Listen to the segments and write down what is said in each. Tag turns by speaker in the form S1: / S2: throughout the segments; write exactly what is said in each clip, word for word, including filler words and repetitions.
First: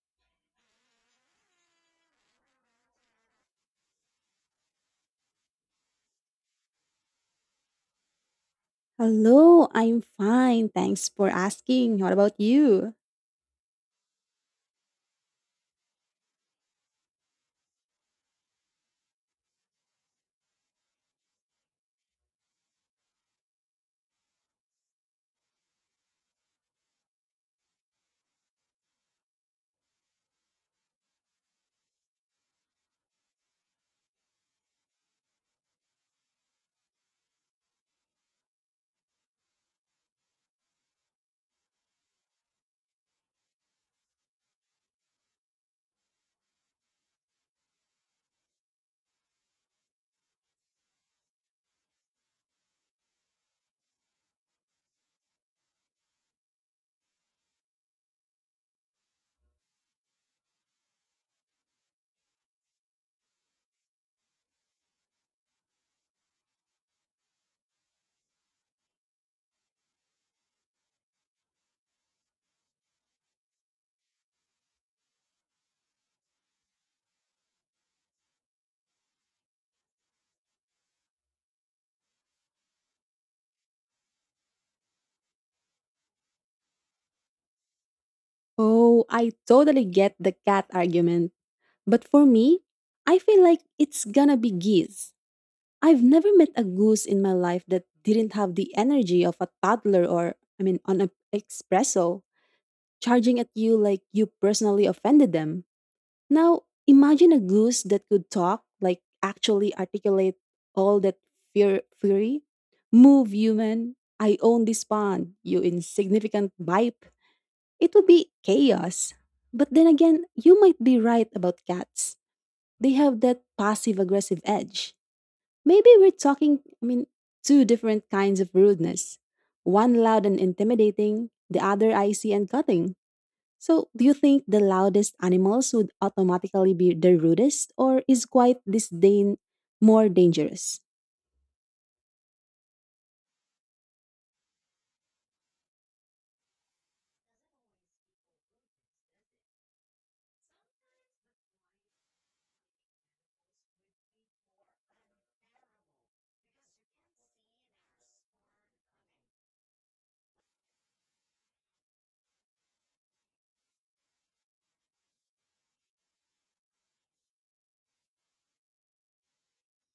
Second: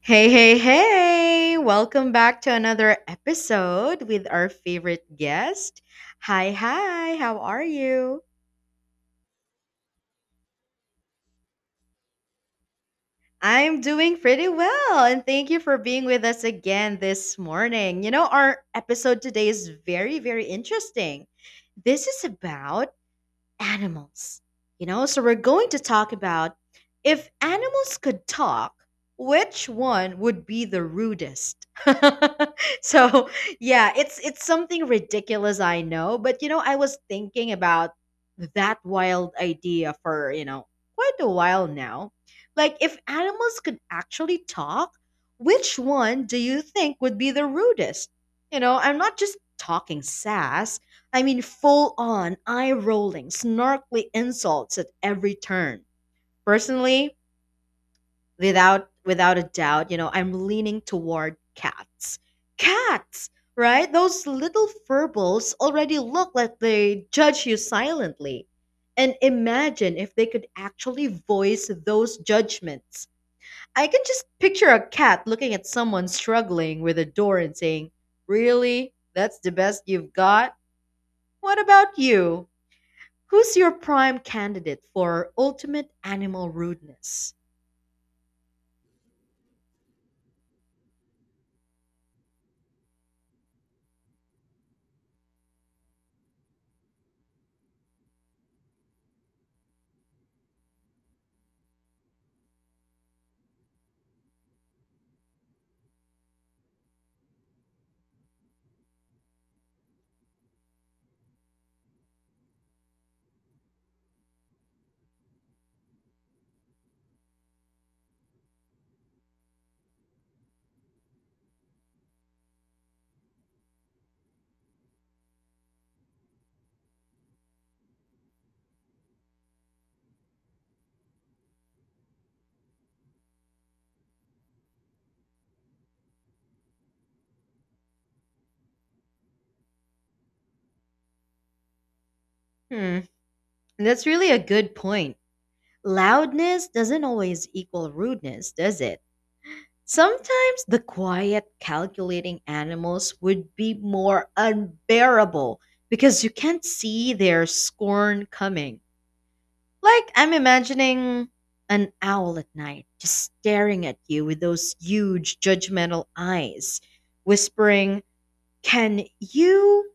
S1: Hey, hey, hey! Welcome back to another episode with our favorite guest. Hi, hi, how are you?
S2: Hello, I'm fine. Thanks for asking. What about you?
S1: I'm doing pretty well, and thank you for being with us again this morning. You know, our episode today is very, very interesting. This is about animals. You know, so we're going to talk about if animals could talk, which one would be the rudest? so, yeah, it's it's something ridiculous I know, but you know, I was thinking about that wild idea for, you know, quite a while now. Like if animals could actually talk, which one do you think would be the rudest? You know, I'm not just talking sass. I mean, full on, eye rolling, snarkly insults at every turn. Personally, without without a doubt, you know, I'm leaning toward cats. Cats, right? Those little furballs already look like they judge you silently. And imagine if they could actually voice those judgments. I can just picture a cat looking at someone struggling with a door and saying, really? That's the best you've got? What about you? Who's your prime candidate for ultimate animal rudeness?
S2: Oh, I totally get the cat argument. But for me, I feel like it's gonna be geese. I've never met a goose in my life that didn't have the energy of a toddler or, I mean, on an espresso, charging at you like you personally offended them. Now, imagine a goose that could talk, like actually articulate all that fear fury. Move, human. I own this pond, you insignificant bipe. It would be chaos. But then again, you might be right about cats. They have that passive aggressive edge. Maybe we're talking, I mean, two different kinds of rudeness. One loud and intimidating, the other icy and cutting. So, do you think the loudest animals would automatically be the rudest, or is quiet disdain more dangerous?
S1: Hmm, that's really a good point. Loudness doesn't always equal rudeness, does it? Sometimes the quiet, calculating animals would be more unbearable because you can't see their scorn coming. Like, I'm imagining an owl at night just staring at you with those huge, judgmental eyes, whispering, Can you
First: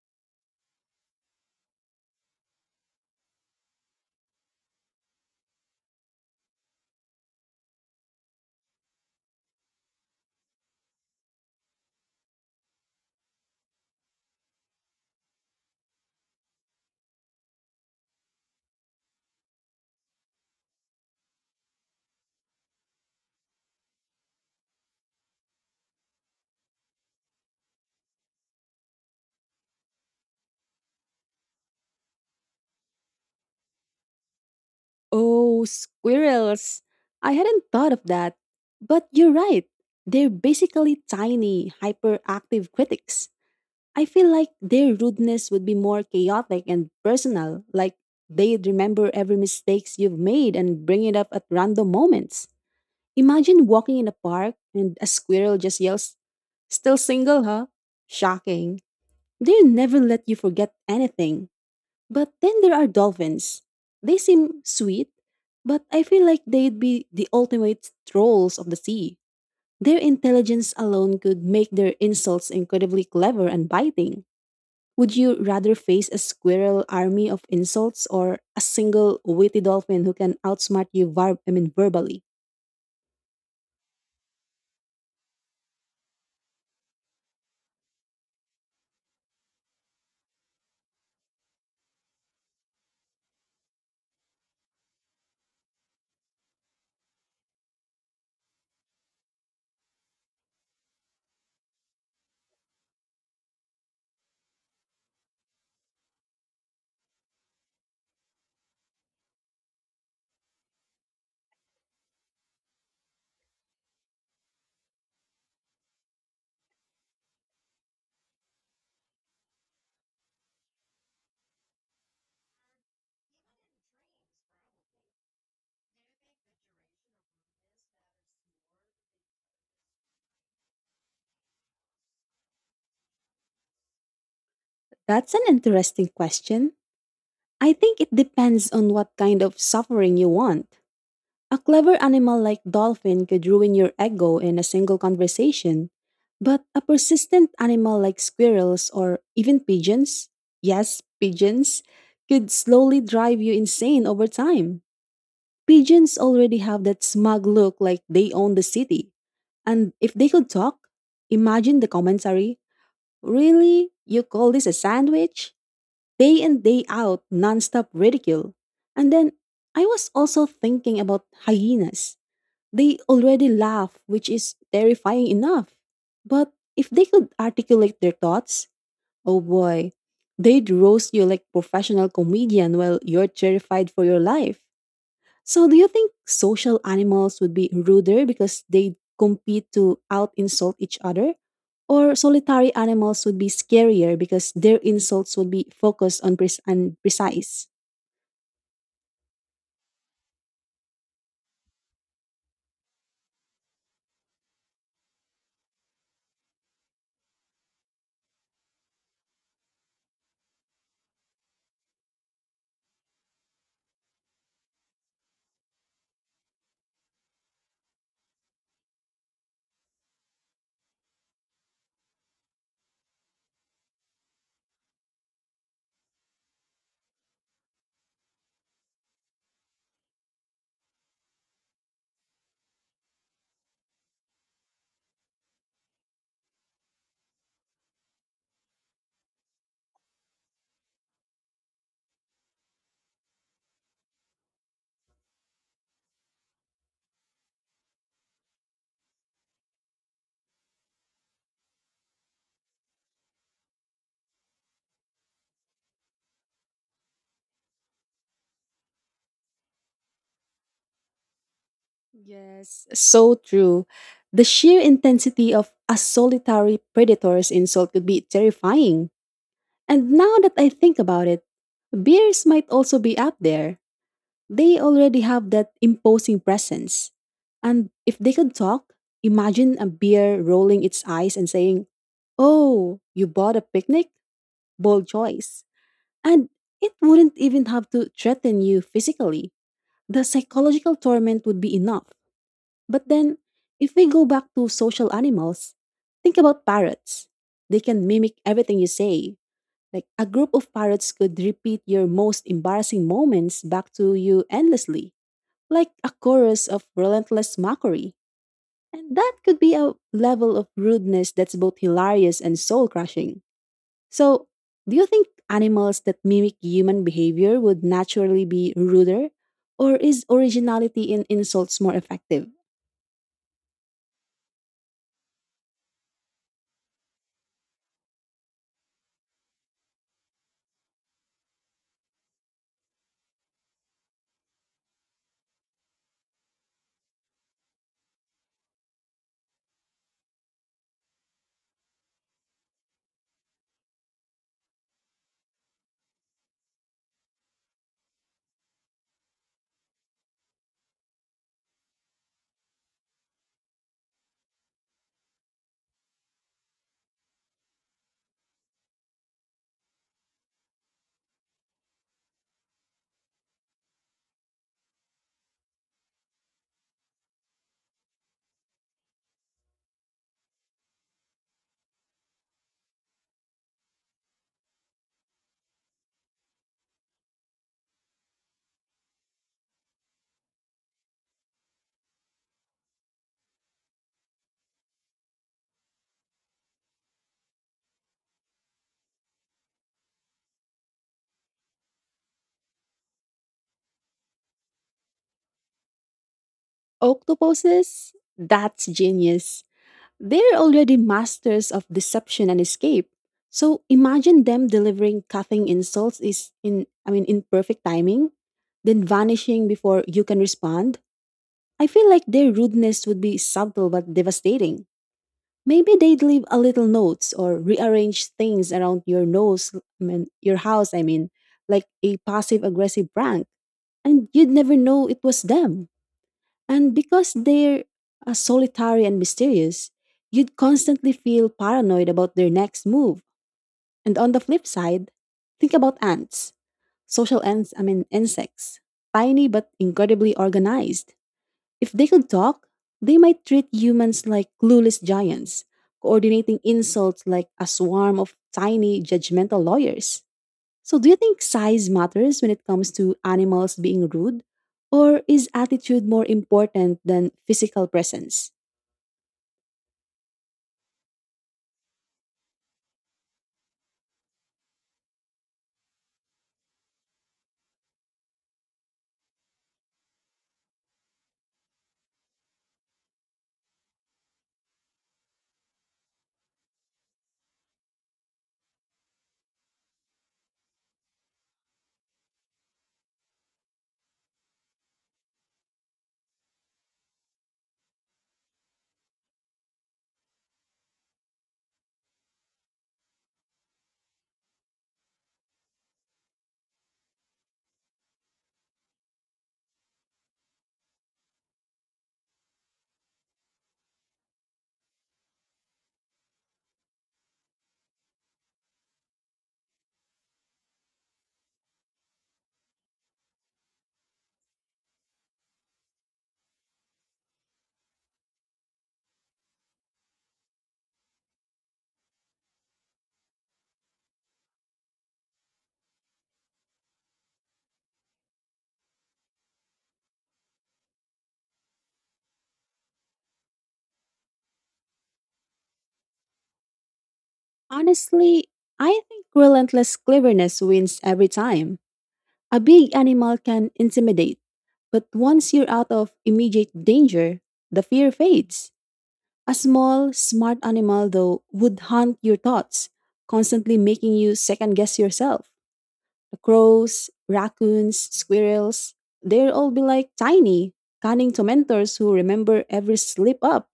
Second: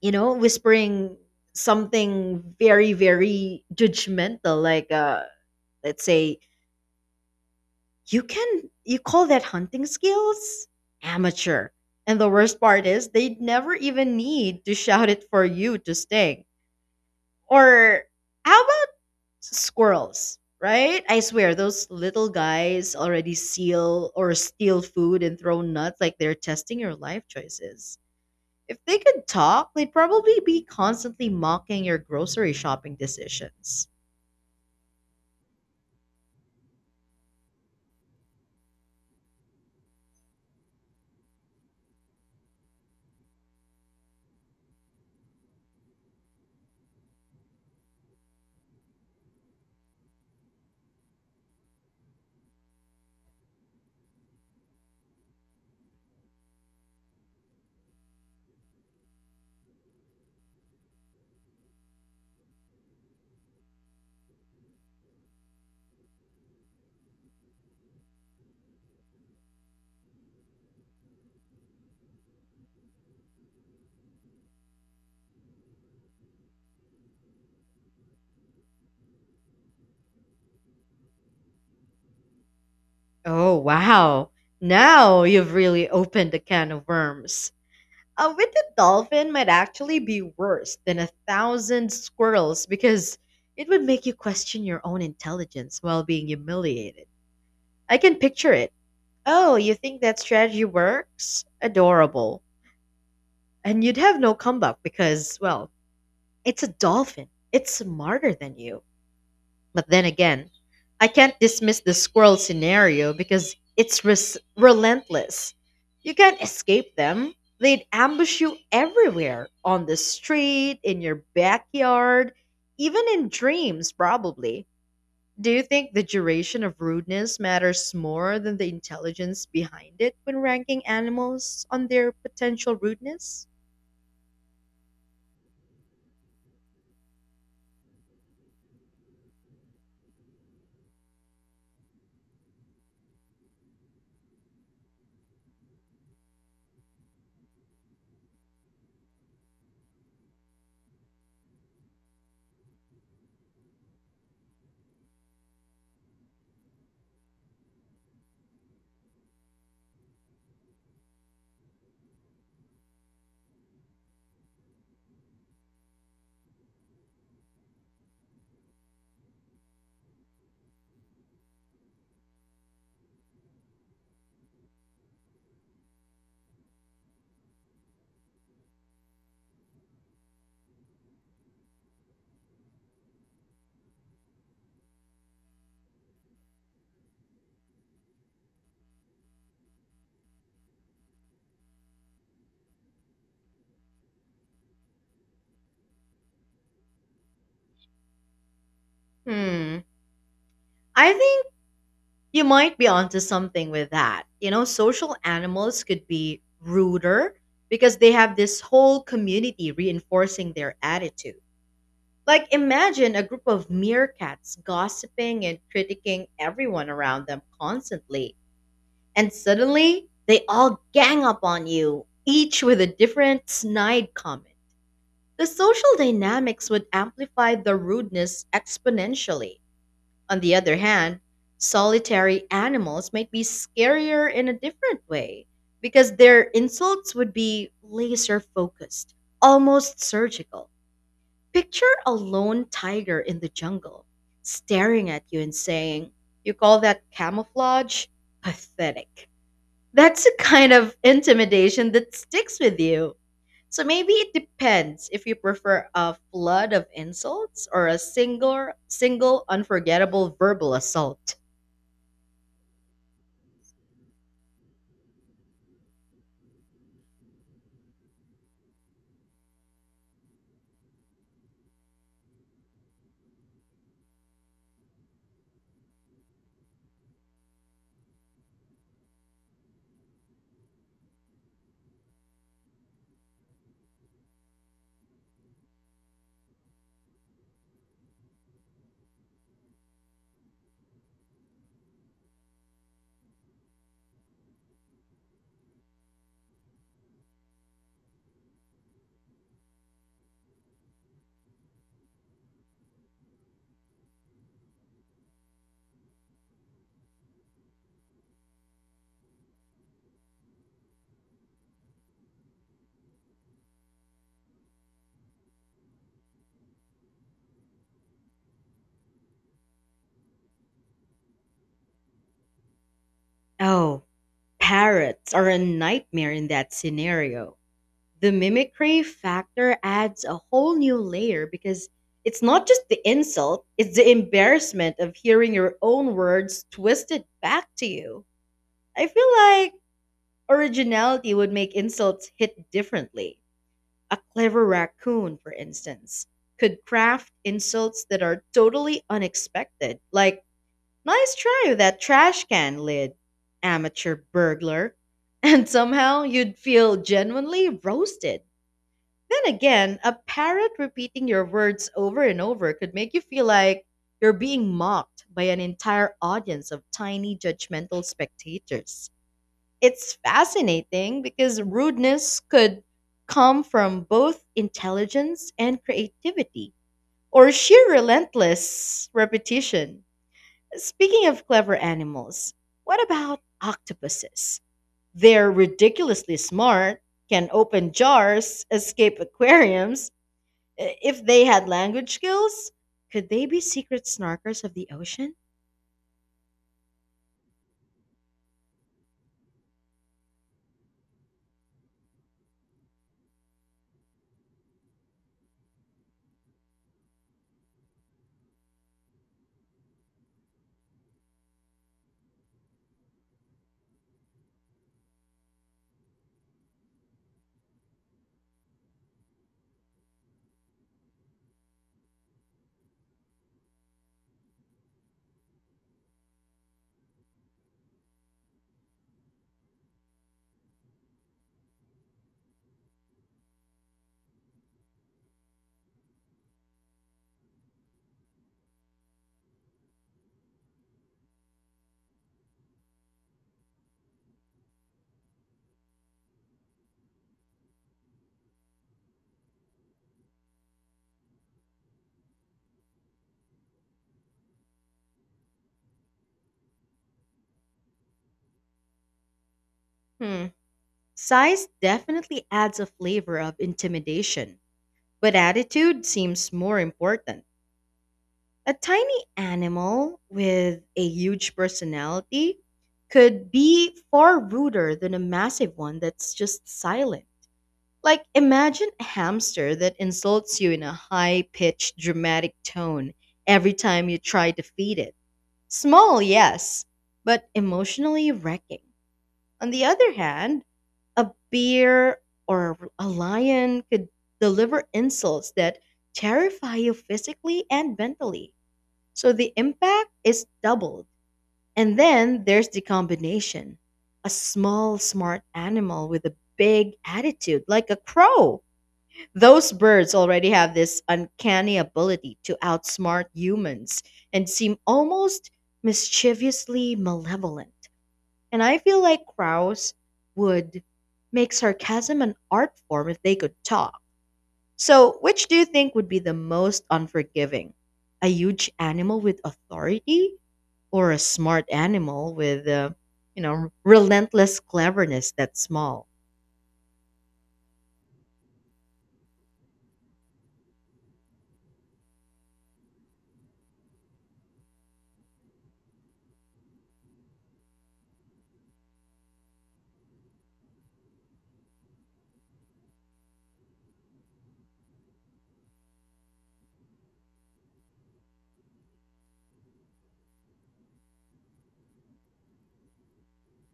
S1: you know, whispering something very, very judgmental, like uh let's say, you can you call that hunting skills? Amateur. And the worst part is they'd never even need to shout it for you to sting. Or how about squirrels? Right? I swear those little guys already seal or steal food and throw nuts like they're testing your life choices. If they could talk, they'd probably be constantly mocking your grocery shopping decisions.
S2: Oh, squirrels! I hadn't thought of that. But you're right. They're basically tiny, hyperactive critics. I feel like their rudeness would be more chaotic and personal, like they'd remember every mistakes you've made and bring it up at random moments. Imagine walking in a park and a squirrel just yells, "Still single, huh? Shocking." They never let you forget anything. But then there are dolphins. They seem sweet, but I feel like they'd be the ultimate trolls of the sea. Their intelligence alone could make their insults incredibly clever and biting. Would you rather face a squirrel army of insults or a single witty dolphin who can outsmart you var- I mean verbally?
S1: Oh, wow. Now you've really opened a can of worms. A winged dolphin might actually be worse than a thousand squirrels because it would make you question your own intelligence while being humiliated. I can picture it. Oh, you think that strategy works? Adorable. And you'd have no comeback because, well, it's a dolphin. It's smarter than you. But then again, I can't dismiss the squirrel scenario because it's res- relentless. You can't escape them. They'd ambush you everywhere on the street, in your backyard, even in dreams, probably. Do you think the duration of rudeness matters more than the intelligence behind it when ranking animals on their potential rudeness?
S2: That's an interesting question. I think it depends on what kind of suffering you want. A clever animal like dolphin could ruin your ego in a single conversation, but a persistent animal like squirrels or even pigeons, yes, pigeons, could slowly drive you insane over time. Pigeons already have that smug look like they own the city. And if they could talk, imagine the commentary. "Really? You call this a sandwich?" Day in, day out, nonstop ridicule. And then I was also thinking about hyenas. They already laugh, which is terrifying enough. But if they could articulate their thoughts, oh boy, they'd roast you like professional comedian while you're terrified for your life. So, do you think social animals would be ruder because they compete to out insult each other? Or solitary animals would be scarier because their insults would be focused on pres- and precise?
S1: Hmm. I think You might be onto something with that. You know, social animals could be ruder because they have this whole community reinforcing their attitude. Like, imagine a group of meerkats gossiping and critiquing everyone around them constantly. And suddenly, they all gang up on you, each with a different snide comment. The social dynamics would amplify the rudeness exponentially. On the other hand, solitary animals might be scarier in a different way because their insults would be laser focused, almost surgical. Picture a lone tiger in the jungle staring at you and saying, you call that camouflage? Pathetic. That's a kind of intimidation that sticks with you. So maybe it depends if you prefer a flood of insults or a single single unforgettable verbal assault.
S2: Yes, so true. The sheer intensity of a solitary predator's insult could be terrifying. And now that I think about it, bears might also be up there. They already have that imposing presence. And if they could talk, imagine a beer rolling its eyes and saying, "Oh, you bought a picnic? Bold choice." And it wouldn't even have to threaten you physically. The psychological torment would be enough. But then, if we go back to social animals, think about parrots. They can mimic everything you say. Like a group of parrots could repeat your most embarrassing moments back to you endlessly like a chorus of relentless mockery. And that could be a level of rudeness that's both hilarious and soul crushing. So, do you think animals that mimic human behavior would naturally be ruder? Or is originality in insults more effective?
S1: Oh, parrots are a nightmare in that scenario. The mimicry factor adds a whole new layer because it's not just the insult, it's the embarrassment of hearing your own words twisted back to you. I feel like Originality would make insults hit differently. A clever raccoon, for instance, could craft insults that are totally unexpected, like, nice try with that trash can lid, amateur burglar. And somehow you'd feel genuinely roasted. Then again, a parrot repeating your words over and over could make you feel like you're being mocked by an entire audience of tiny judgmental spectators. It's fascinating because rudeness could come from both intelligence and creativity, or sheer relentless repetition. Speaking of clever animals, what about octopuses? They're ridiculously smart, can open jars, escape aquariums. I- If they had language skills, could they be secret snarkers of the ocean?
S2: Octopuses? That's genius. They're already masters of deception and escape. So imagine them delivering cutting insults is in I mean in perfect timing, then vanishing before you can respond. I feel like their rudeness would be subtle but devastating. Maybe they'd leave a little notes or rearrange things around your nose, I mean, your house, I mean, like a passive aggressive prank. And you'd never know it was them. And because they're uh, solitary and mysterious, you'd constantly feel paranoid about their next move. And on the flip side, think about ants, social ants, I mean insects, tiny but incredibly organized. If they could talk, they might treat humans like clueless giants, coordinating insults like a swarm of tiny judgmental lawyers. So, do you think size matters when it comes to animals being rude? Or is attitude more important than physical presence?
S1: Hmm. Size definitely adds a flavor of intimidation. But attitude seems more important. A tiny animal with a huge personality could be far ruder than a massive one that's just silent. Like, imagine a hamster that insults you in a high pitched, dramatic tone every time you try to feed it. Small, yes, but emotionally wrecking. On the other hand, a bear or a lion could deliver insults that terrify you physically and mentally. So the impact is doubled. And then there's the combination, a small, smart animal with a big attitude, like a crow. Those birds already have this uncanny ability to outsmart humans and seem almost mischievously malevolent. And I feel like Krauss would make sarcasm an art form if they could talk. So, which do you think would be the most unforgiving? A huge animal with authority or a smart animal with uh, you know, relentless cleverness that's small?
S2: Honestly, I think relentless cleverness wins every time. A big animal can intimidate, but once you're out of immediate danger, the fear fades. A small, smart animal, though, would haunt your thoughts, constantly making you second guess yourself. The crows, raccoons, squirrels, they'll all be like tiny, cunning tormentors who remember every slip up.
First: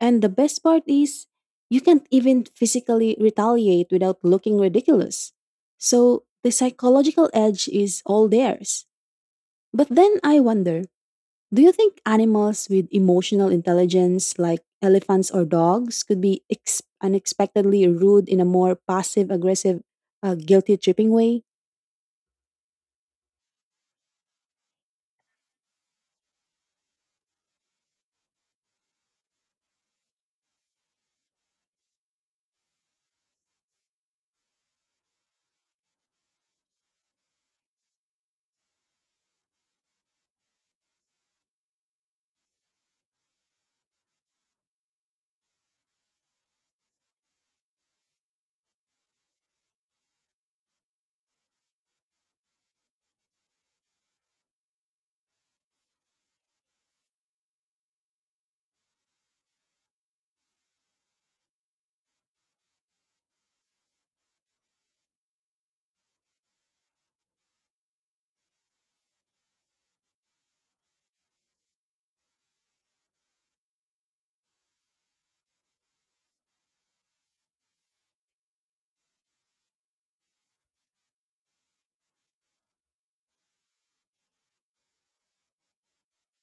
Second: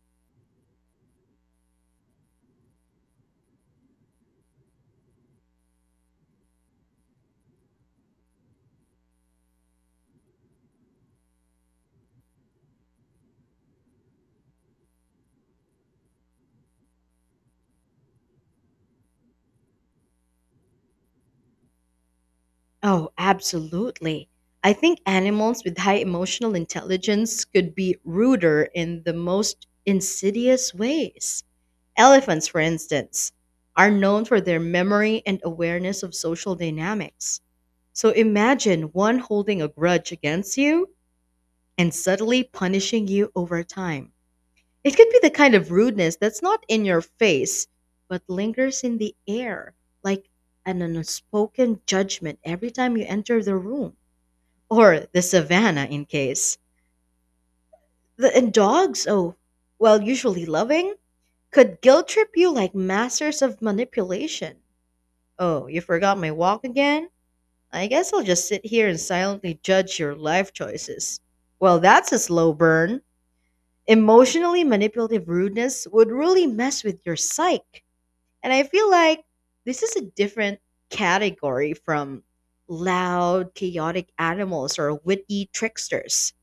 S2: And the best part is, you can't even physically retaliate without looking ridiculous. So the psychological edge is all theirs. But then I wonder, do you think animals with emotional intelligence, like elephants or dogs, could be ex- unexpectedly rude in a more passive aggressive, uh, guilty tripping way?
S1: Oh, absolutely. I think animals with high emotional intelligence could be ruder in the most insidious ways. Elephants, for instance, are known for their memory and awareness of social dynamics. So imagine one holding a grudge against you and subtly punishing you over time. It could be the kind of rudeness that's not in your face, but lingers in the air, like an unspoken judgment every time you enter the room. Or the savannah, in case. The, and dogs, oh, well, usually loving, could guilt trip you like masters of manipulation. Oh, you forgot my walk again? I guess I'll just sit here and silently judge your life choices. Well, that's a slow burn. Emotionally manipulative rudeness would really mess with your psyche. And I feel like this is a different category from loud, chaotic animals or witty tricksters.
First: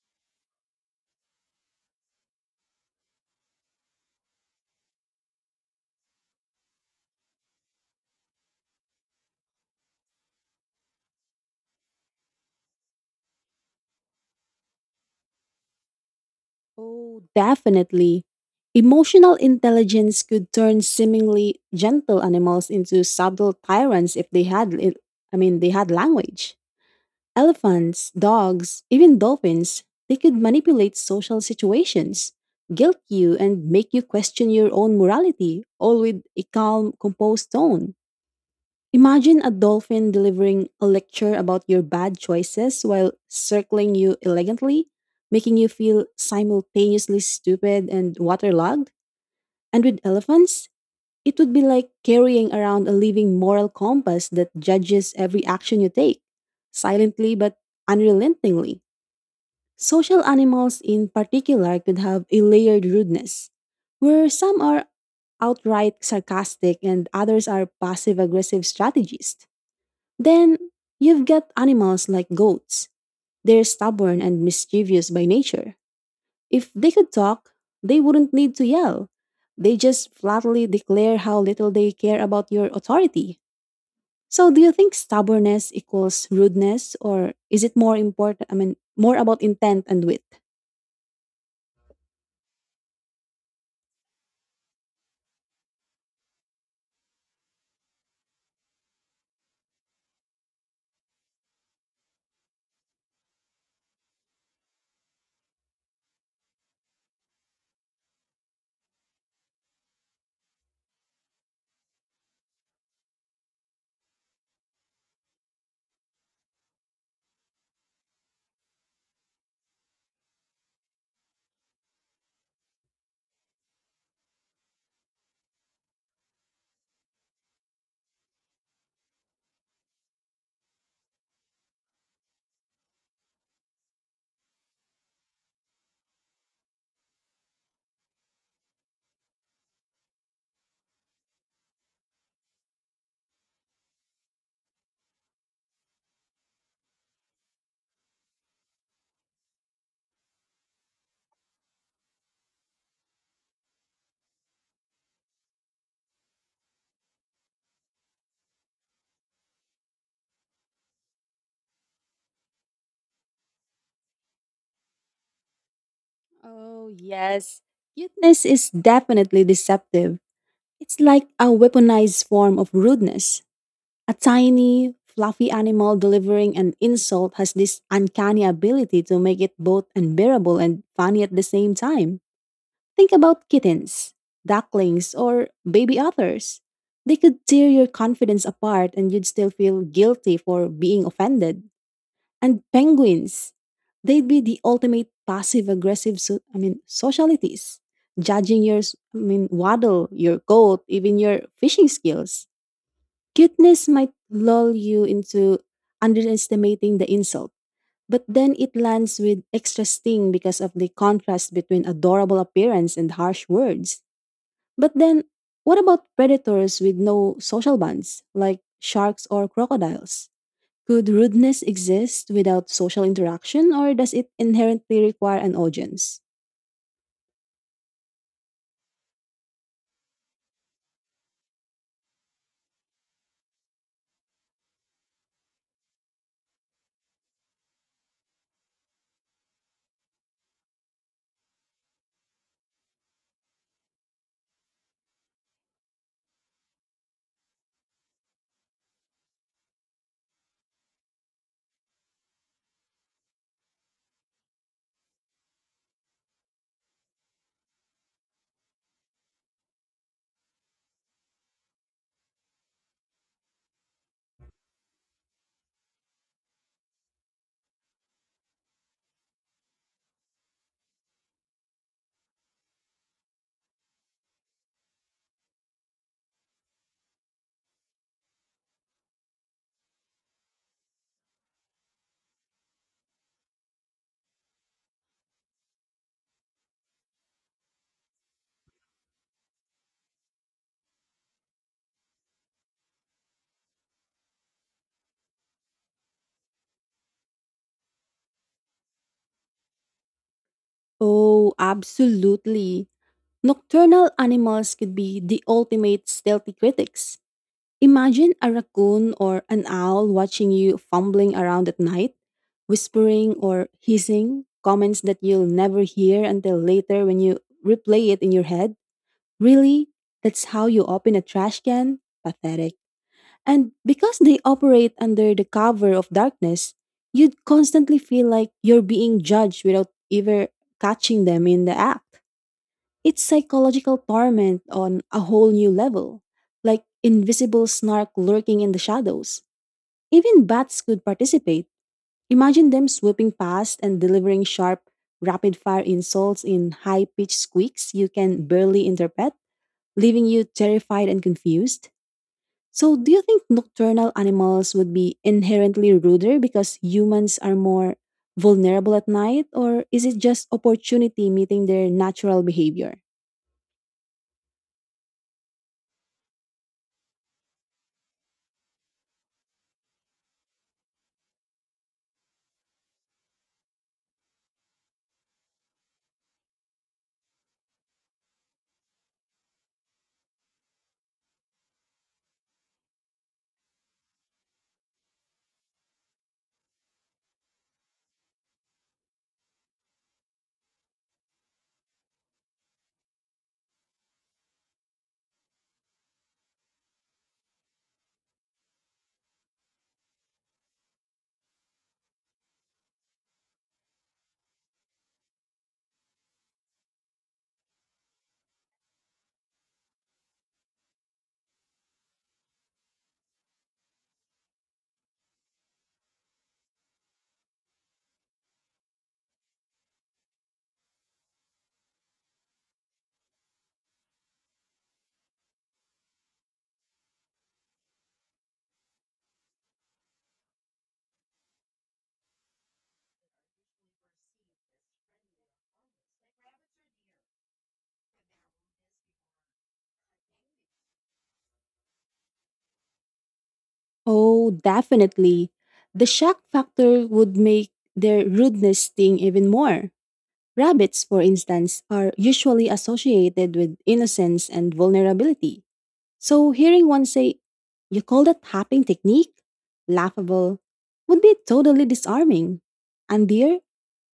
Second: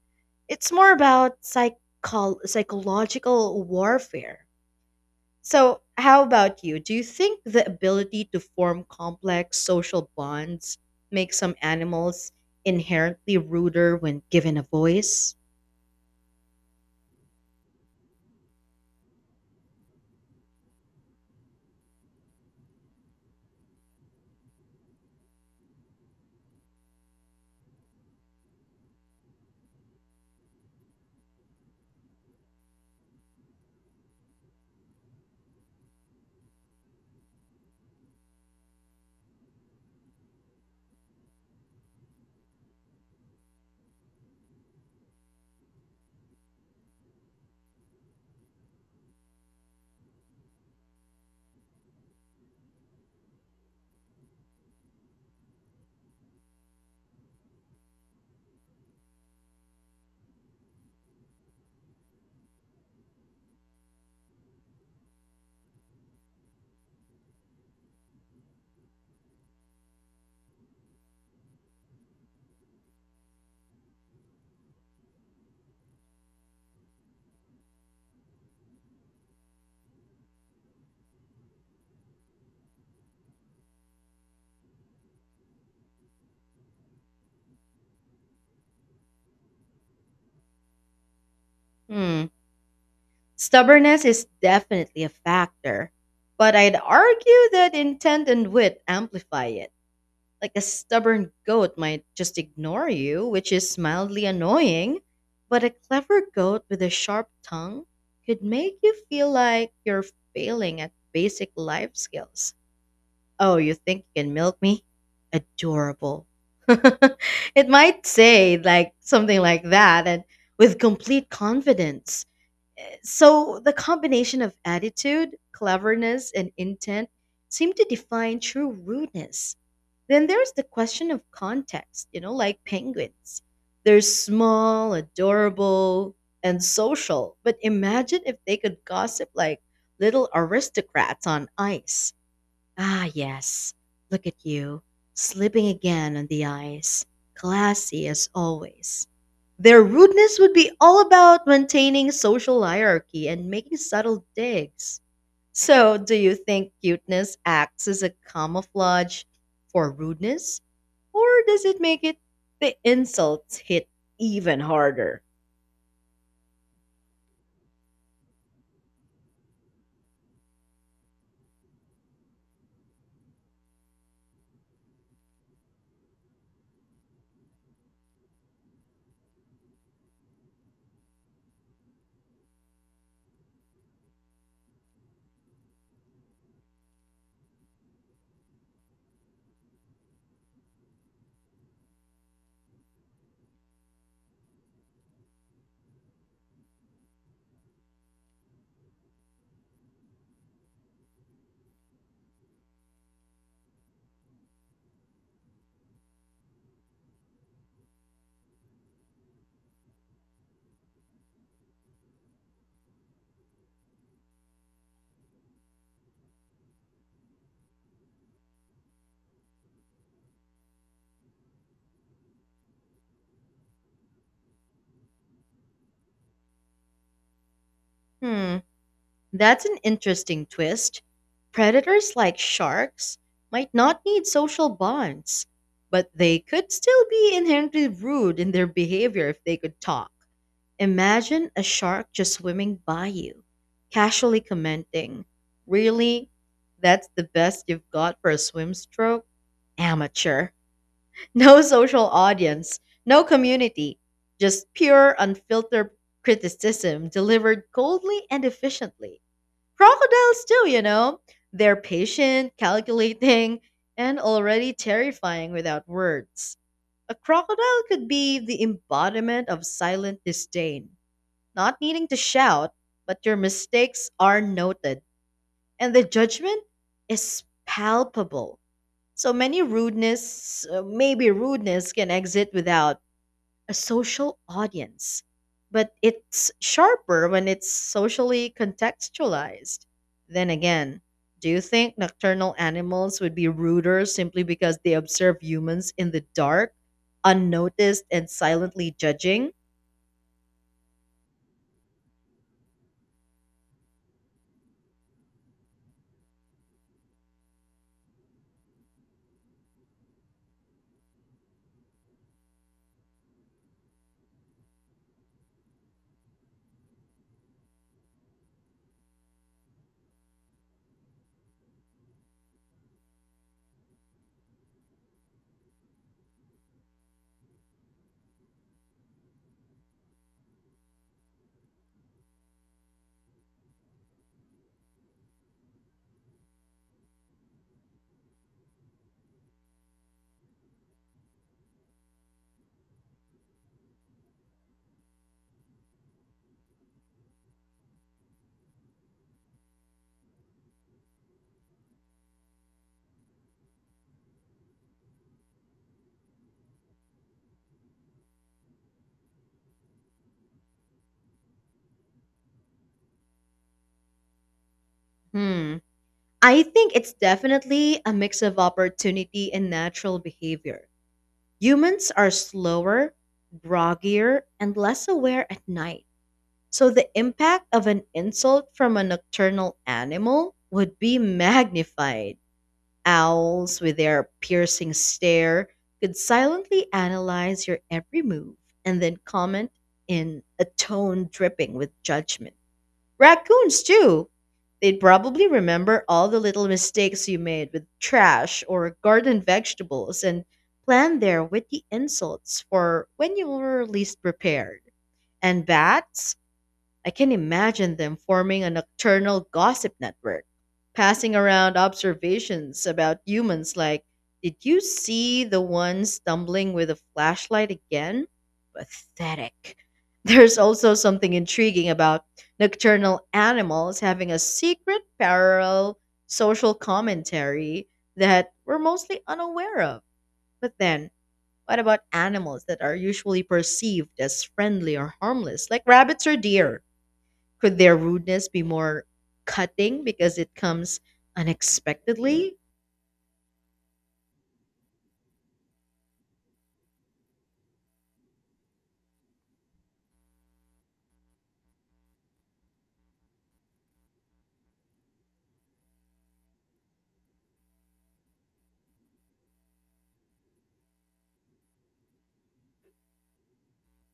S1: It's more about psych- psychological warfare. So, how about you? Do you think the ability to form complex social bonds makes some animals inherently ruder when given a voice?
S2: Oh, definitely. Emotional intelligence could turn seemingly gentle animals into subtle tyrants if they had li- I mean they had language. Elephants, dogs, even dolphins, they could manipulate social situations, guilt you and make you question your own morality, all with a calm, composed tone. Imagine a dolphin delivering a lecture about your bad choices while circling you elegantly, making you feel simultaneously stupid and waterlogged. And with elephants, it would be like carrying around a living moral compass that judges every action you take, silently but unrelentingly. Social animals in particular could have a layered rudeness, where some are outright sarcastic and others are passive aggressive strategists. Then you've got animals like goats. They're stubborn and mischievous by nature. If they could talk, they wouldn't need to yell. They just flatly declare how little they care about your authority. So do you think stubbornness equals rudeness or is it more important I mean more about intent and wit?
S1: Hmm. Stubbornness is definitely a factor, but I'd argue that intent and wit amplify it. Like a stubborn goat might just ignore you, which is mildly annoying, but a clever goat with a sharp tongue could make you feel like you're failing at basic life skills. Oh, you think you can milk me? Adorable. It might say like something like that and with complete confidence. So the combination of attitude, cleverness, and intent seem to define true rudeness. Then there's the question of context, you know, like penguins. They're small, adorable, and social, but imagine if they could gossip like little aristocrats on ice. Ah, yes. Look at you, slipping again on the ice. Classy as always. Their rudeness would be all about maintaining social hierarchy and making subtle digs. So, do you think cuteness acts as a camouflage for rudeness? Or does it make it the insults hit even harder?
S2: Oh, yes. Cuteness is definitely deceptive. It's like a weaponized form of rudeness. A tiny, fluffy animal delivering an insult has this uncanny ability to make it both unbearable and funny at the same time. Think about kittens, ducklings, or baby otters. They could tear your confidence apart and you'd still feel guilty for being offended. And penguins, they'd be the ultimate passive aggressive so- I mean socialities, judging your s- I mean waddle, your coat, even your fishing skills. Cuteness might lull you into underestimating the insult, but then it lands with extra sting because of the contrast between adorable appearance and harsh words. But then, what about predators with no social bonds, like sharks or crocodiles? Could rudeness exist without social interaction, or does it inherently require an audience?
S1: Hmm. That's an interesting twist. Predators like sharks might not need social bonds, but they could still be inherently rude in their behavior if they could talk. Imagine a shark just swimming by you, casually commenting, really? That's the best you've got for a swim stroke? Amateur. No social audience, no community, just pure, unfiltered criticism delivered coldly and efficiently. Crocodiles, too, you know? They're patient, calculating, and already terrifying without words. A crocodile could be the embodiment of silent disdain, not needing to shout, but your mistakes are noted, and the judgment is palpable. So many rudeness, uh, maybe rudeness, can exit without a social audience, but it's sharper when it's socially contextualized. Then again, do you think nocturnal animals would be ruder simply because they observe humans in the dark, unnoticed, and silently judging?
S2: Oh, absolutely. Nocturnal animals could be the ultimate stealthy critics. Imagine a raccoon or an owl watching you fumbling around at night, whispering or hissing comments that you'll never hear until later when you replay it in your head. "Really? That's how you open a trash can? Pathetic." And because they operate under the cover of darkness, you'd constantly feel like you're being judged without ever catching them in the act. It's psychological torment on a whole new level, like invisible snark lurking in the shadows. Even bats could participate. Imagine them swooping past and delivering sharp, rapid fire insults in high pitched squeaks you can barely interpret, leaving you terrified and confused. So, do you think nocturnal animals would be inherently ruder because humans are more vulnerable at night, or is it just opportunity meeting their natural behavior?
S1: Hmm. I think it's definitely a mix of opportunity and natural behavior. Humans are slower, groggier, and less aware at night. So the impact of an insult from a nocturnal animal would be magnified. Owls, with their piercing stare, could silently analyze your every move and then comment in a tone dripping with judgment. Raccoons, too. They'd probably remember all the little mistakes you made with trash or garden vegetables and plan their witty insults for when you were least prepared. And bats? I can imagine them forming a nocturnal gossip network, passing around observations about humans like, did you see the one stumbling with a flashlight again? Pathetic. There's also something intriguing about nocturnal animals having a secret parallel social commentary that we're mostly unaware of. But then, what about animals that are usually perceived as friendly or harmless, like rabbits or deer? Could their rudeness be more cutting because it comes unexpectedly?
S2: Oh, definitely. The shock factor would make their rudeness sting even more. Rabbits, for instance, are usually associated with innocence and vulnerability. So hearing one say, "You call that hopping technique? Laughable," would be totally disarming. And dear,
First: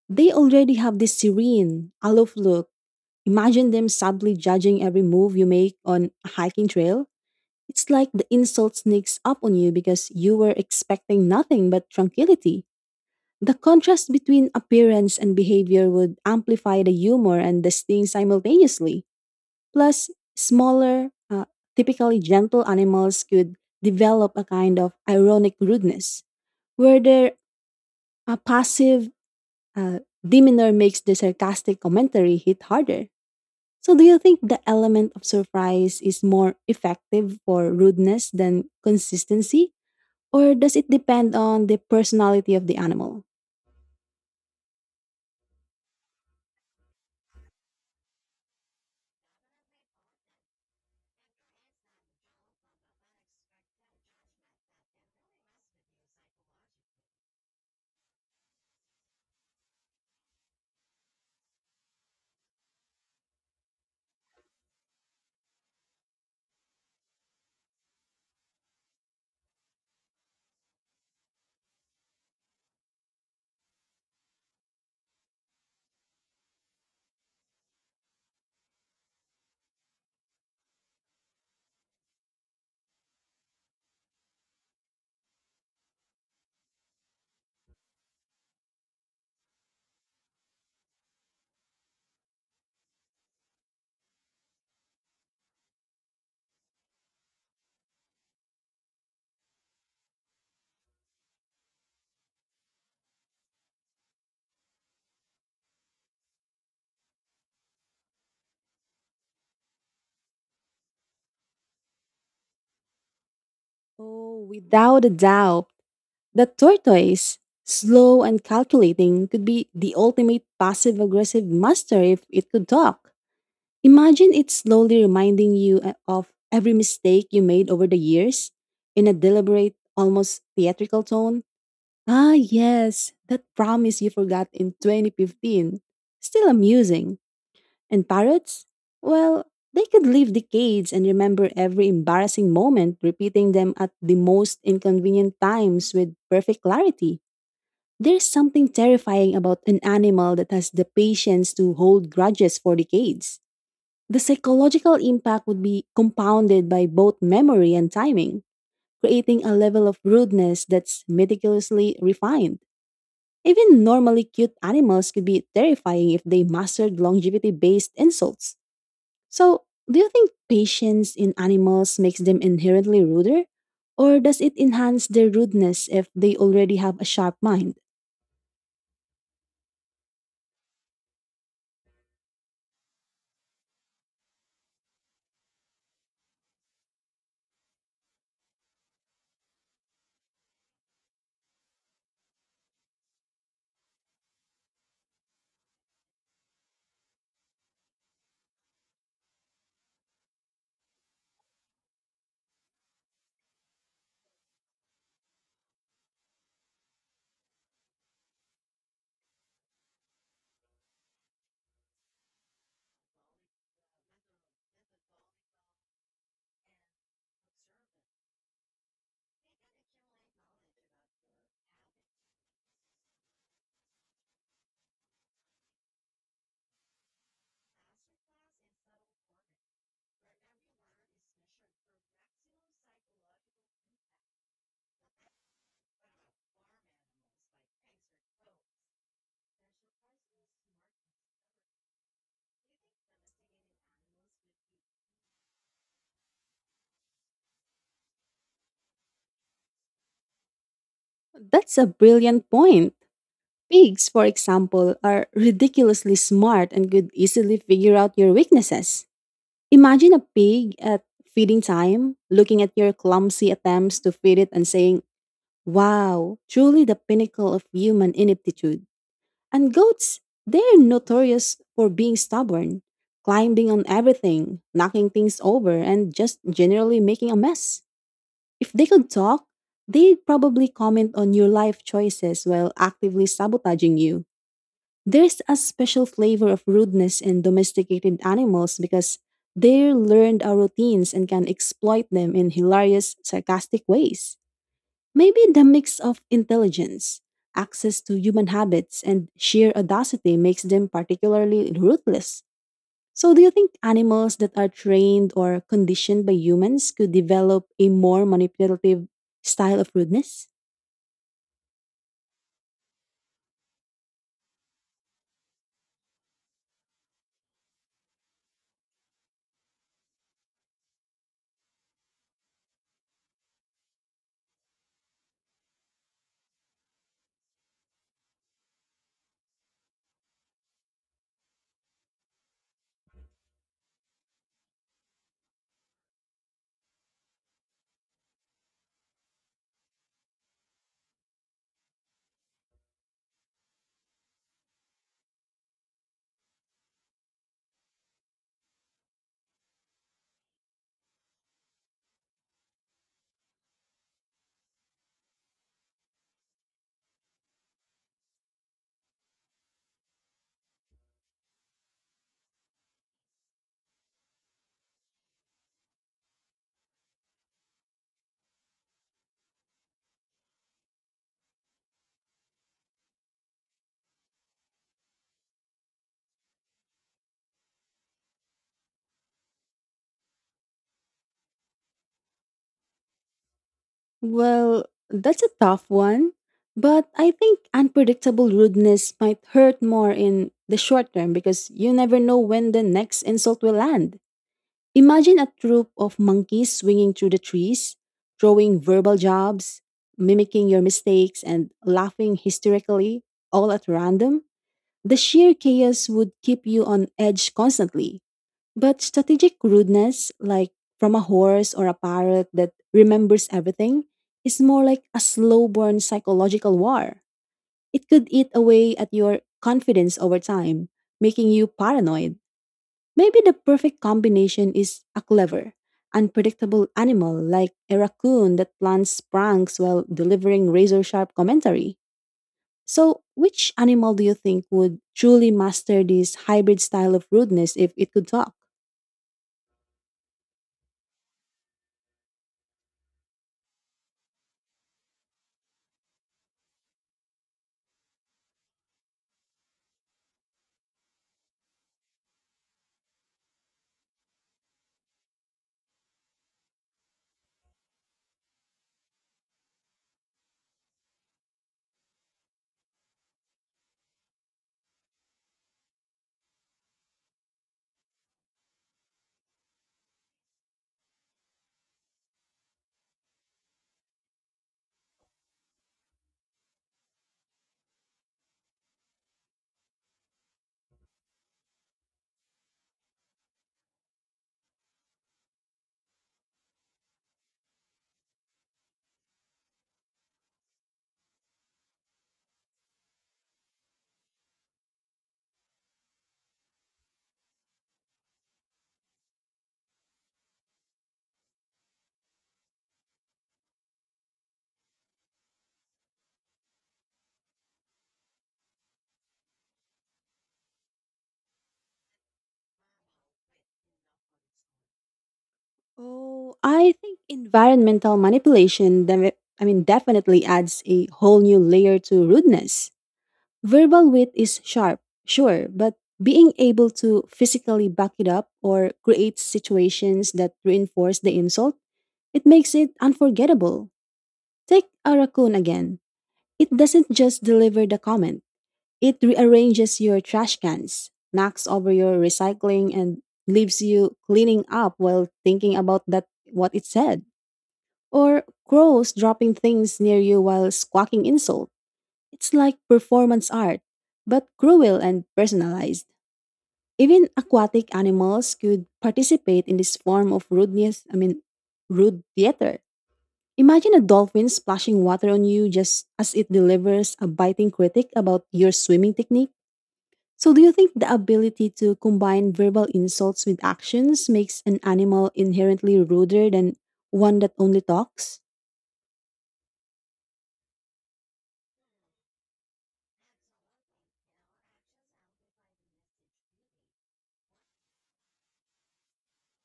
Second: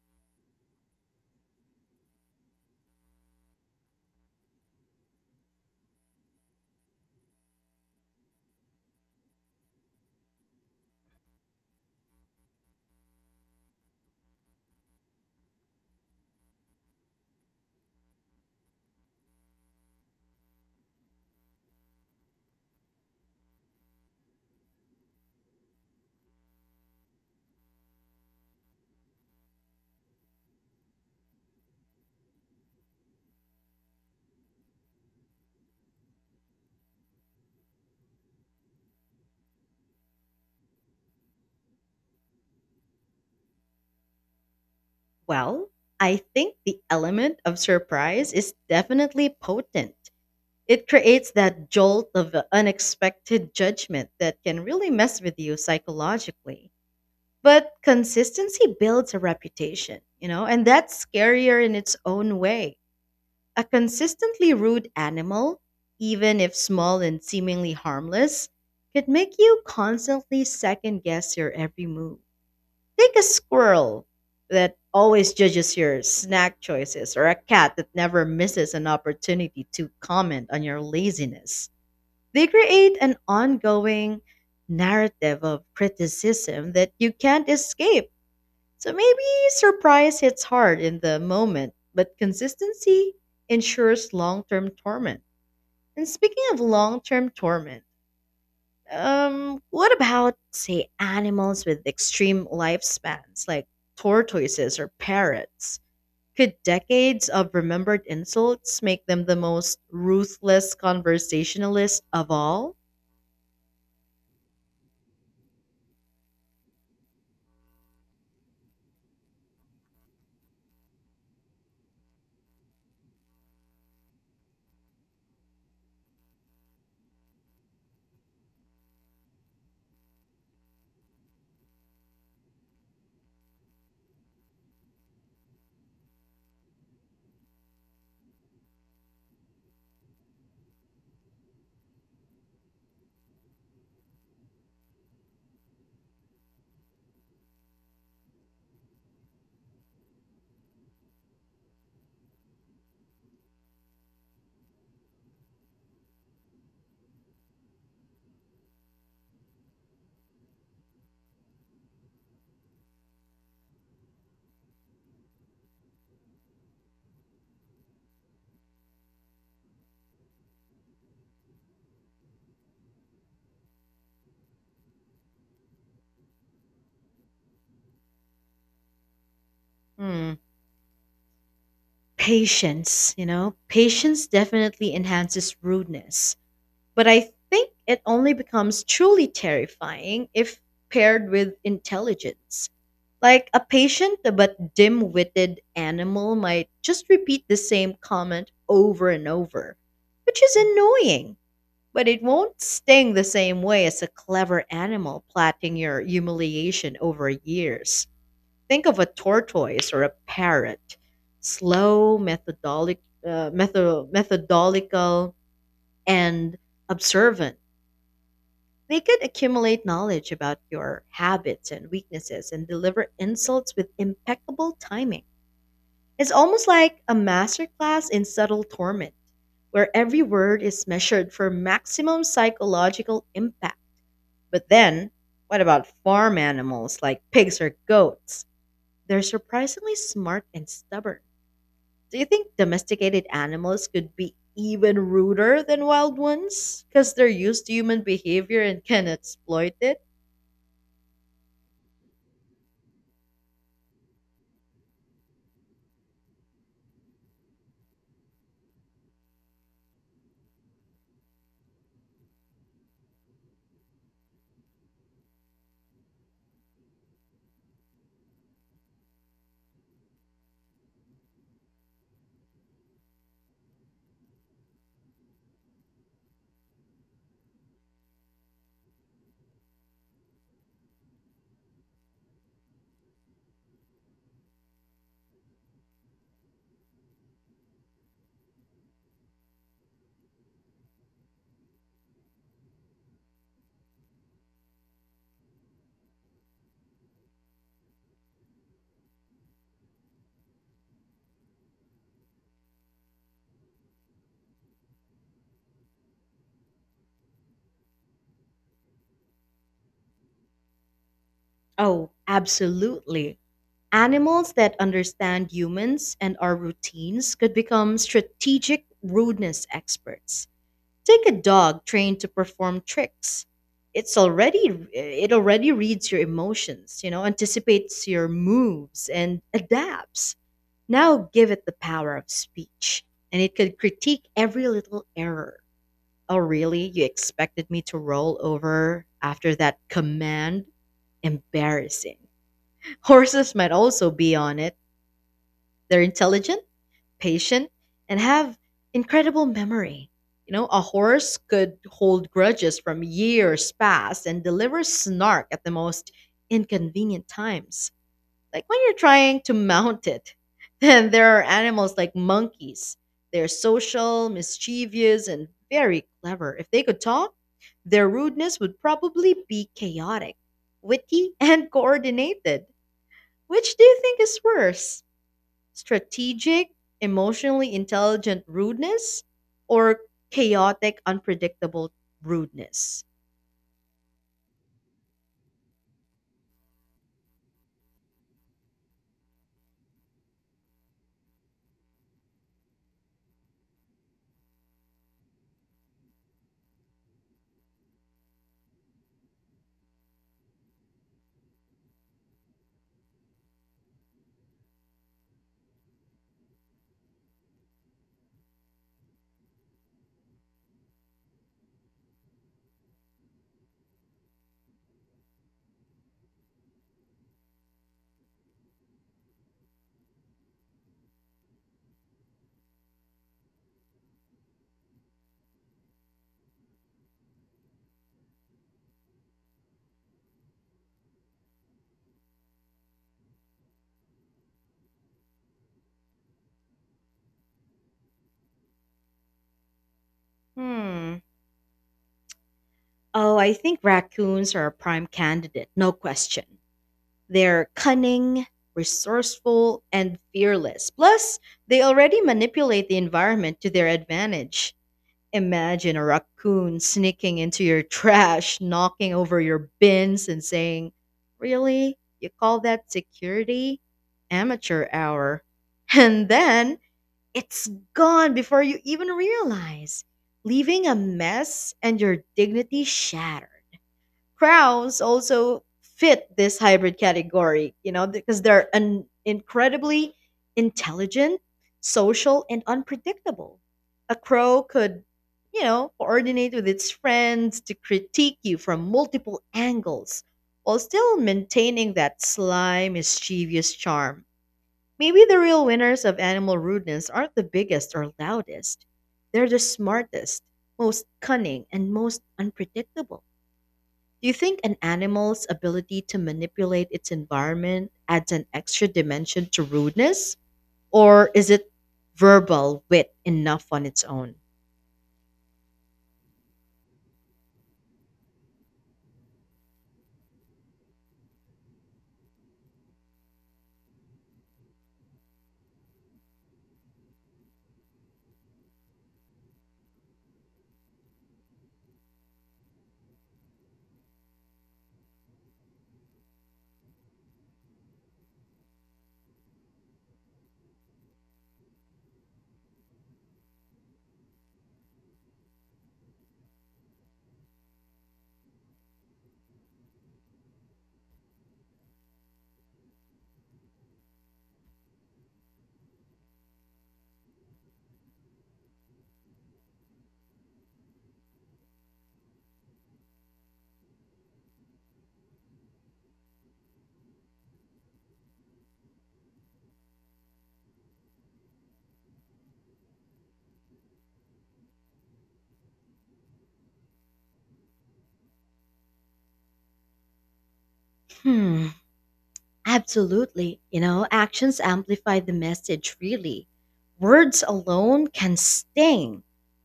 S2: they already have this serene, aloof look. Imagine them subtly judging every move you make on a hiking trail. It's like the insult sneaks up on you because you were expecting nothing but tranquility. The contrast between appearance and behavior would amplify the humor and the sting simultaneously. Plus, smaller, uh, typically gentle animals could develop a kind of ironic rudeness, where their uh, passive uh, demeanor makes the sarcastic commentary hit harder. So, do you think the element of surprise is more effective for rudeness than consistency? Or does it depend on the personality of the animal?
S1: Well, I think the element of surprise is definitely potent. It creates that jolt of unexpected judgment that can really mess with you psychologically. But consistency builds a reputation, you know, and that's scarier in its own way. A consistently rude animal, even if small and seemingly harmless, could make you constantly second guess your every move. Take a squirrel that always judges your snack choices, or a cat that never misses an opportunity to comment on your laziness. They create an ongoing narrative of criticism that you can't escape. So maybe surprise hits hard in the moment, but consistency ensures long term torment. And speaking of long term torment, um, what about, say, animals with extreme lifespans like tortoises or parrots? Could decades of remembered insults make them the most ruthless conversationalist of all?
S2: Oh, without a doubt, the tortoise, slow and calculating, could be the ultimate passive aggressive master if it could talk. Imagine it slowly reminding you uh, of every mistake you made over the years in a deliberate, almost theatrical tone. "Ah, yes, that promise you forgot in twenty fifteen. Still amusing." And parrots? Well, they could live decades and remember every embarrassing moment, repeating them at the most inconvenient times with perfect clarity. There's something terrifying about an animal that has the patience to hold grudges for decades. The psychological impact would be compounded by both memory and timing, creating a level of rudeness that's meticulously refined. Even normally cute animals could be terrifying if they mastered longevity based insults. So, do you think patience in animals makes them inherently ruder? Or does it enhance their rudeness if they already have a sharp mind?
S1: Hmm. Patience, you know, patience definitely enhances rudeness. But I think it only becomes truly terrifying if paired with intelligence. Like, a patient but dim witted animal might just repeat the same comment over and over, which is annoying, but it won't sting the same way as a clever animal plotting your humiliation over years. Think of a tortoise or a parrot. Slow, methodolic, uh, method- methodical, and observant, they could accumulate knowledge about your habits and weaknesses and deliver insults with impeccable timing. It's almost like a masterclass in subtle torment, where every word is measured for maximum psychological impact. But then, what about farm animals like pigs or goats? They're surprisingly smart and stubborn. Do you think domesticated animals could be even ruder than wild ones? Because they're used to human behavior and can exploit it?
S2: That's a brilliant point. Pigs, for example, are ridiculously smart and could easily figure out your weaknesses. Imagine a pig at feeding time, looking at your clumsy attempts to feed it and saying, "Wow, truly the pinnacle of human ineptitude." And goats, they're notorious for being stubborn, climbing on everything, knocking things over, and just generally making a mess. If they could talk, they'd probably comment on your life choices while actively sabotaging you. There's a special flavor of rudeness in domesticated animals because they learned our routines and can exploit them in hilarious, sarcastic ways. Maybe the mix of intelligence, access to human habits, and sheer audacity makes them particularly ruthless. So, do you think animals that are trained or conditioned by humans could develop a more manipulative style of rudeness?
S1: Oh, absolutely. Animals that understand humans and our routines could become strategic rudeness experts. Take a dog trained to perform tricks. It's already it already reads your emotions, you know, anticipates your moves and adapts. Now give it the power of speech, and it could critique every little error. Oh, really? You expected me to roll over after that command? Embarrassing. Horses might also be on it. They're intelligent, patient, and have incredible memory. You know, a horse could hold grudges from years past and deliver snark at the most inconvenient times, like when you're trying to mount it. Then there are animals like monkeys. They're social, mischievous, and very clever. If they could talk, their rudeness would probably be chaotic, witty, and coordinated. Which do you think is worse? Strategic, emotionally intelligent rudeness, or chaotic, unpredictable rudeness?
S2: Well, that's a tough one, but I think unpredictable rudeness might hurt more in the short term because you never know when the next insult will land. Imagine a troop of monkeys swinging through the trees, throwing verbal jabs, mimicking your mistakes, and laughing hysterically, all at random. The sheer chaos would keep you on edge constantly. But strategic rudeness, like from a horse or a parrot that remembers everything, is more like a slow burn psychological war. It could eat away at your confidence over time, making you paranoid. Maybe the perfect combination is a clever, unpredictable animal like a raccoon that plans pranks while delivering razor sharp commentary. So, which animal do you think would truly master this hybrid style of rudeness if it could talk?
S1: Hmm. Oh, I think raccoons are a prime candidate, no question. They're cunning, resourceful, and fearless. Plus, they already manipulate the environment to their advantage. Imagine a raccoon sneaking into your trash, knocking over your bins, and saying, "Really? You call that security? Amateur hour." And then it's gone before you even realize, leaving a mess and your dignity shattered. Crows also fit this hybrid category, you know, because they're an incredibly intelligent, social, and unpredictable. A crow could, you know, coordinate with its friends to critique you from multiple angles while still maintaining that sly, mischievous charm. Maybe the real winners of animal rudeness aren't the biggest or loudest. They're the smartest, most cunning, and most unpredictable. Do you think an animal's ability to manipulate its environment adds an extra dimension to rudeness? Or is it verbal wit enough on its own?
S2: Oh, I think environmental manipulation, def- I mean, definitely adds a whole new layer to rudeness. Verbal wit is sharp, sure, but being able to physically back it up or create situations that reinforce the insult, it makes it unforgettable. Take a raccoon again. It doesn't just deliver the comment, it rearranges your trash cans, knocks over your recycling, and leaves you cleaning up while thinking about that what it said. Or crows dropping things near you while squawking insults. It's like performance art, but cruel and personalized. Even aquatic animals could participate in this form of rudeness, I mean, rude theater. Imagine a dolphin splashing water on you just as it delivers a biting critic about your swimming technique. So, do you think the ability to combine verbal insults with actions makes an animal inherently ruder than one that only talks?
S1: Hmm. Absolutely. You know, actions amplify the message, really. Words alone can sting.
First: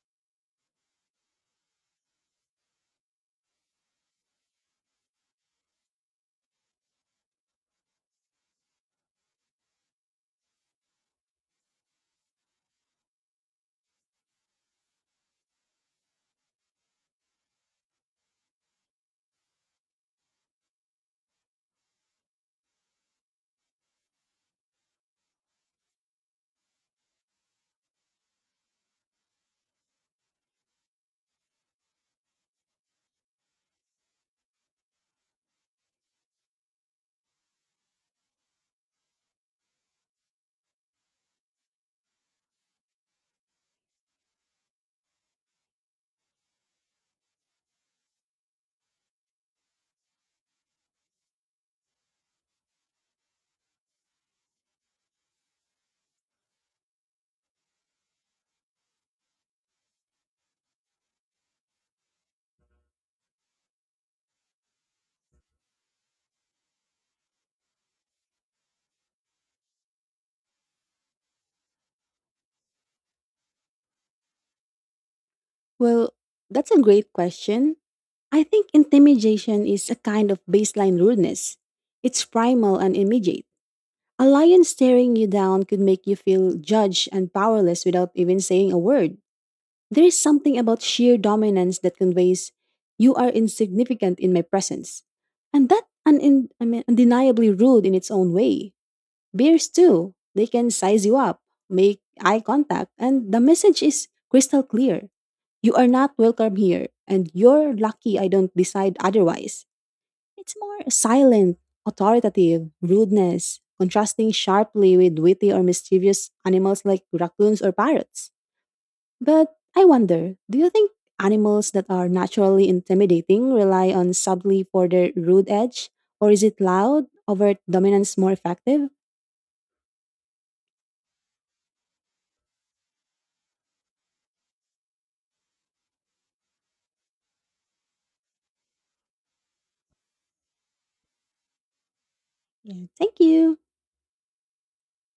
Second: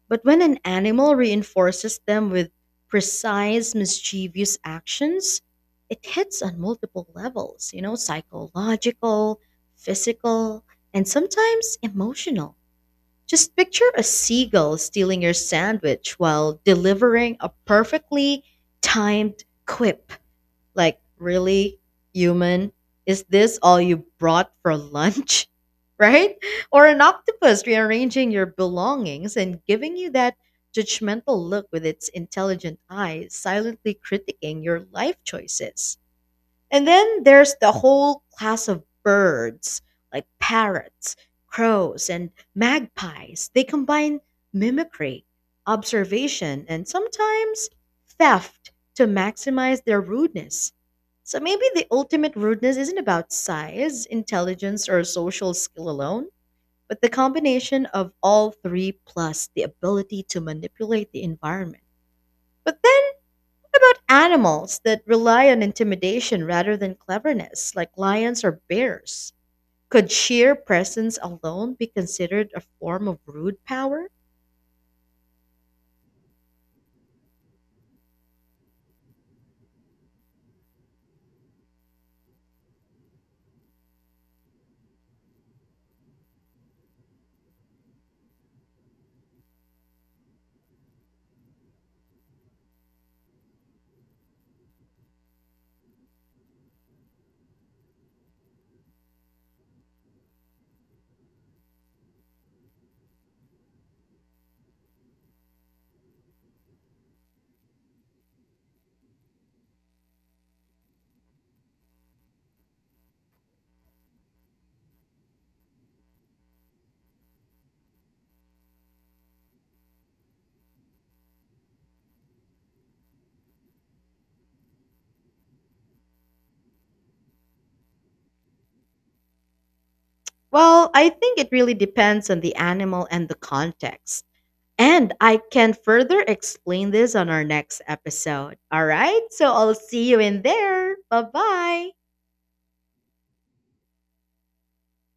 S1: But when an animal reinforces them with precise, mischievous actions, it hits on multiple levels, you know, psychological, physical, and sometimes emotional. Just picture a seagull stealing your sandwich while delivering a perfectly timed quip like, "Really, human? Is this all you brought for lunch?" Right? Or an octopus rearranging your belongings and giving you that judgmental look with its intelligent eyes, silently critiquing your life choices. And then there's the whole class of birds, like parrots, crows, and magpies. They combine mimicry, observation, and sometimes theft to maximize their rudeness. So maybe the ultimate rudeness isn't about size, intelligence, or social skill alone, but the combination of all three plus the ability to manipulate the environment. But then, what about animals that rely on intimidation rather than cleverness, like lions or bears? Could sheer presence alone be considered a form of rude power?
S2: Well, that's a great question. I think intimidation is a kind of baseline rudeness. It's primal and immediate. A lion staring you down could make you feel judged and powerless without even saying a word. There is something about sheer dominance that conveys, you are insignificant in my presence. And that un- in- I mean, undeniably rude in its own way. Bears too. They can size you up, make eye contact, and the message is crystal clear. You are not welcome here, and you're lucky I don't decide otherwise. It's more silent, authoritative, rudeness, contrasting sharply with witty or mischievous animals like raccoons or parrots. But I wonder, do you think animals that are naturally intimidating rely on subtly for their rude edge? Or is it loud, overt dominance more effective?
S1: Well, I think it really depends on the animal and the context. And I can further explain this on our next episode. All right, so I'll see you in there. Bye bye.
S2: Yeah. Thank you.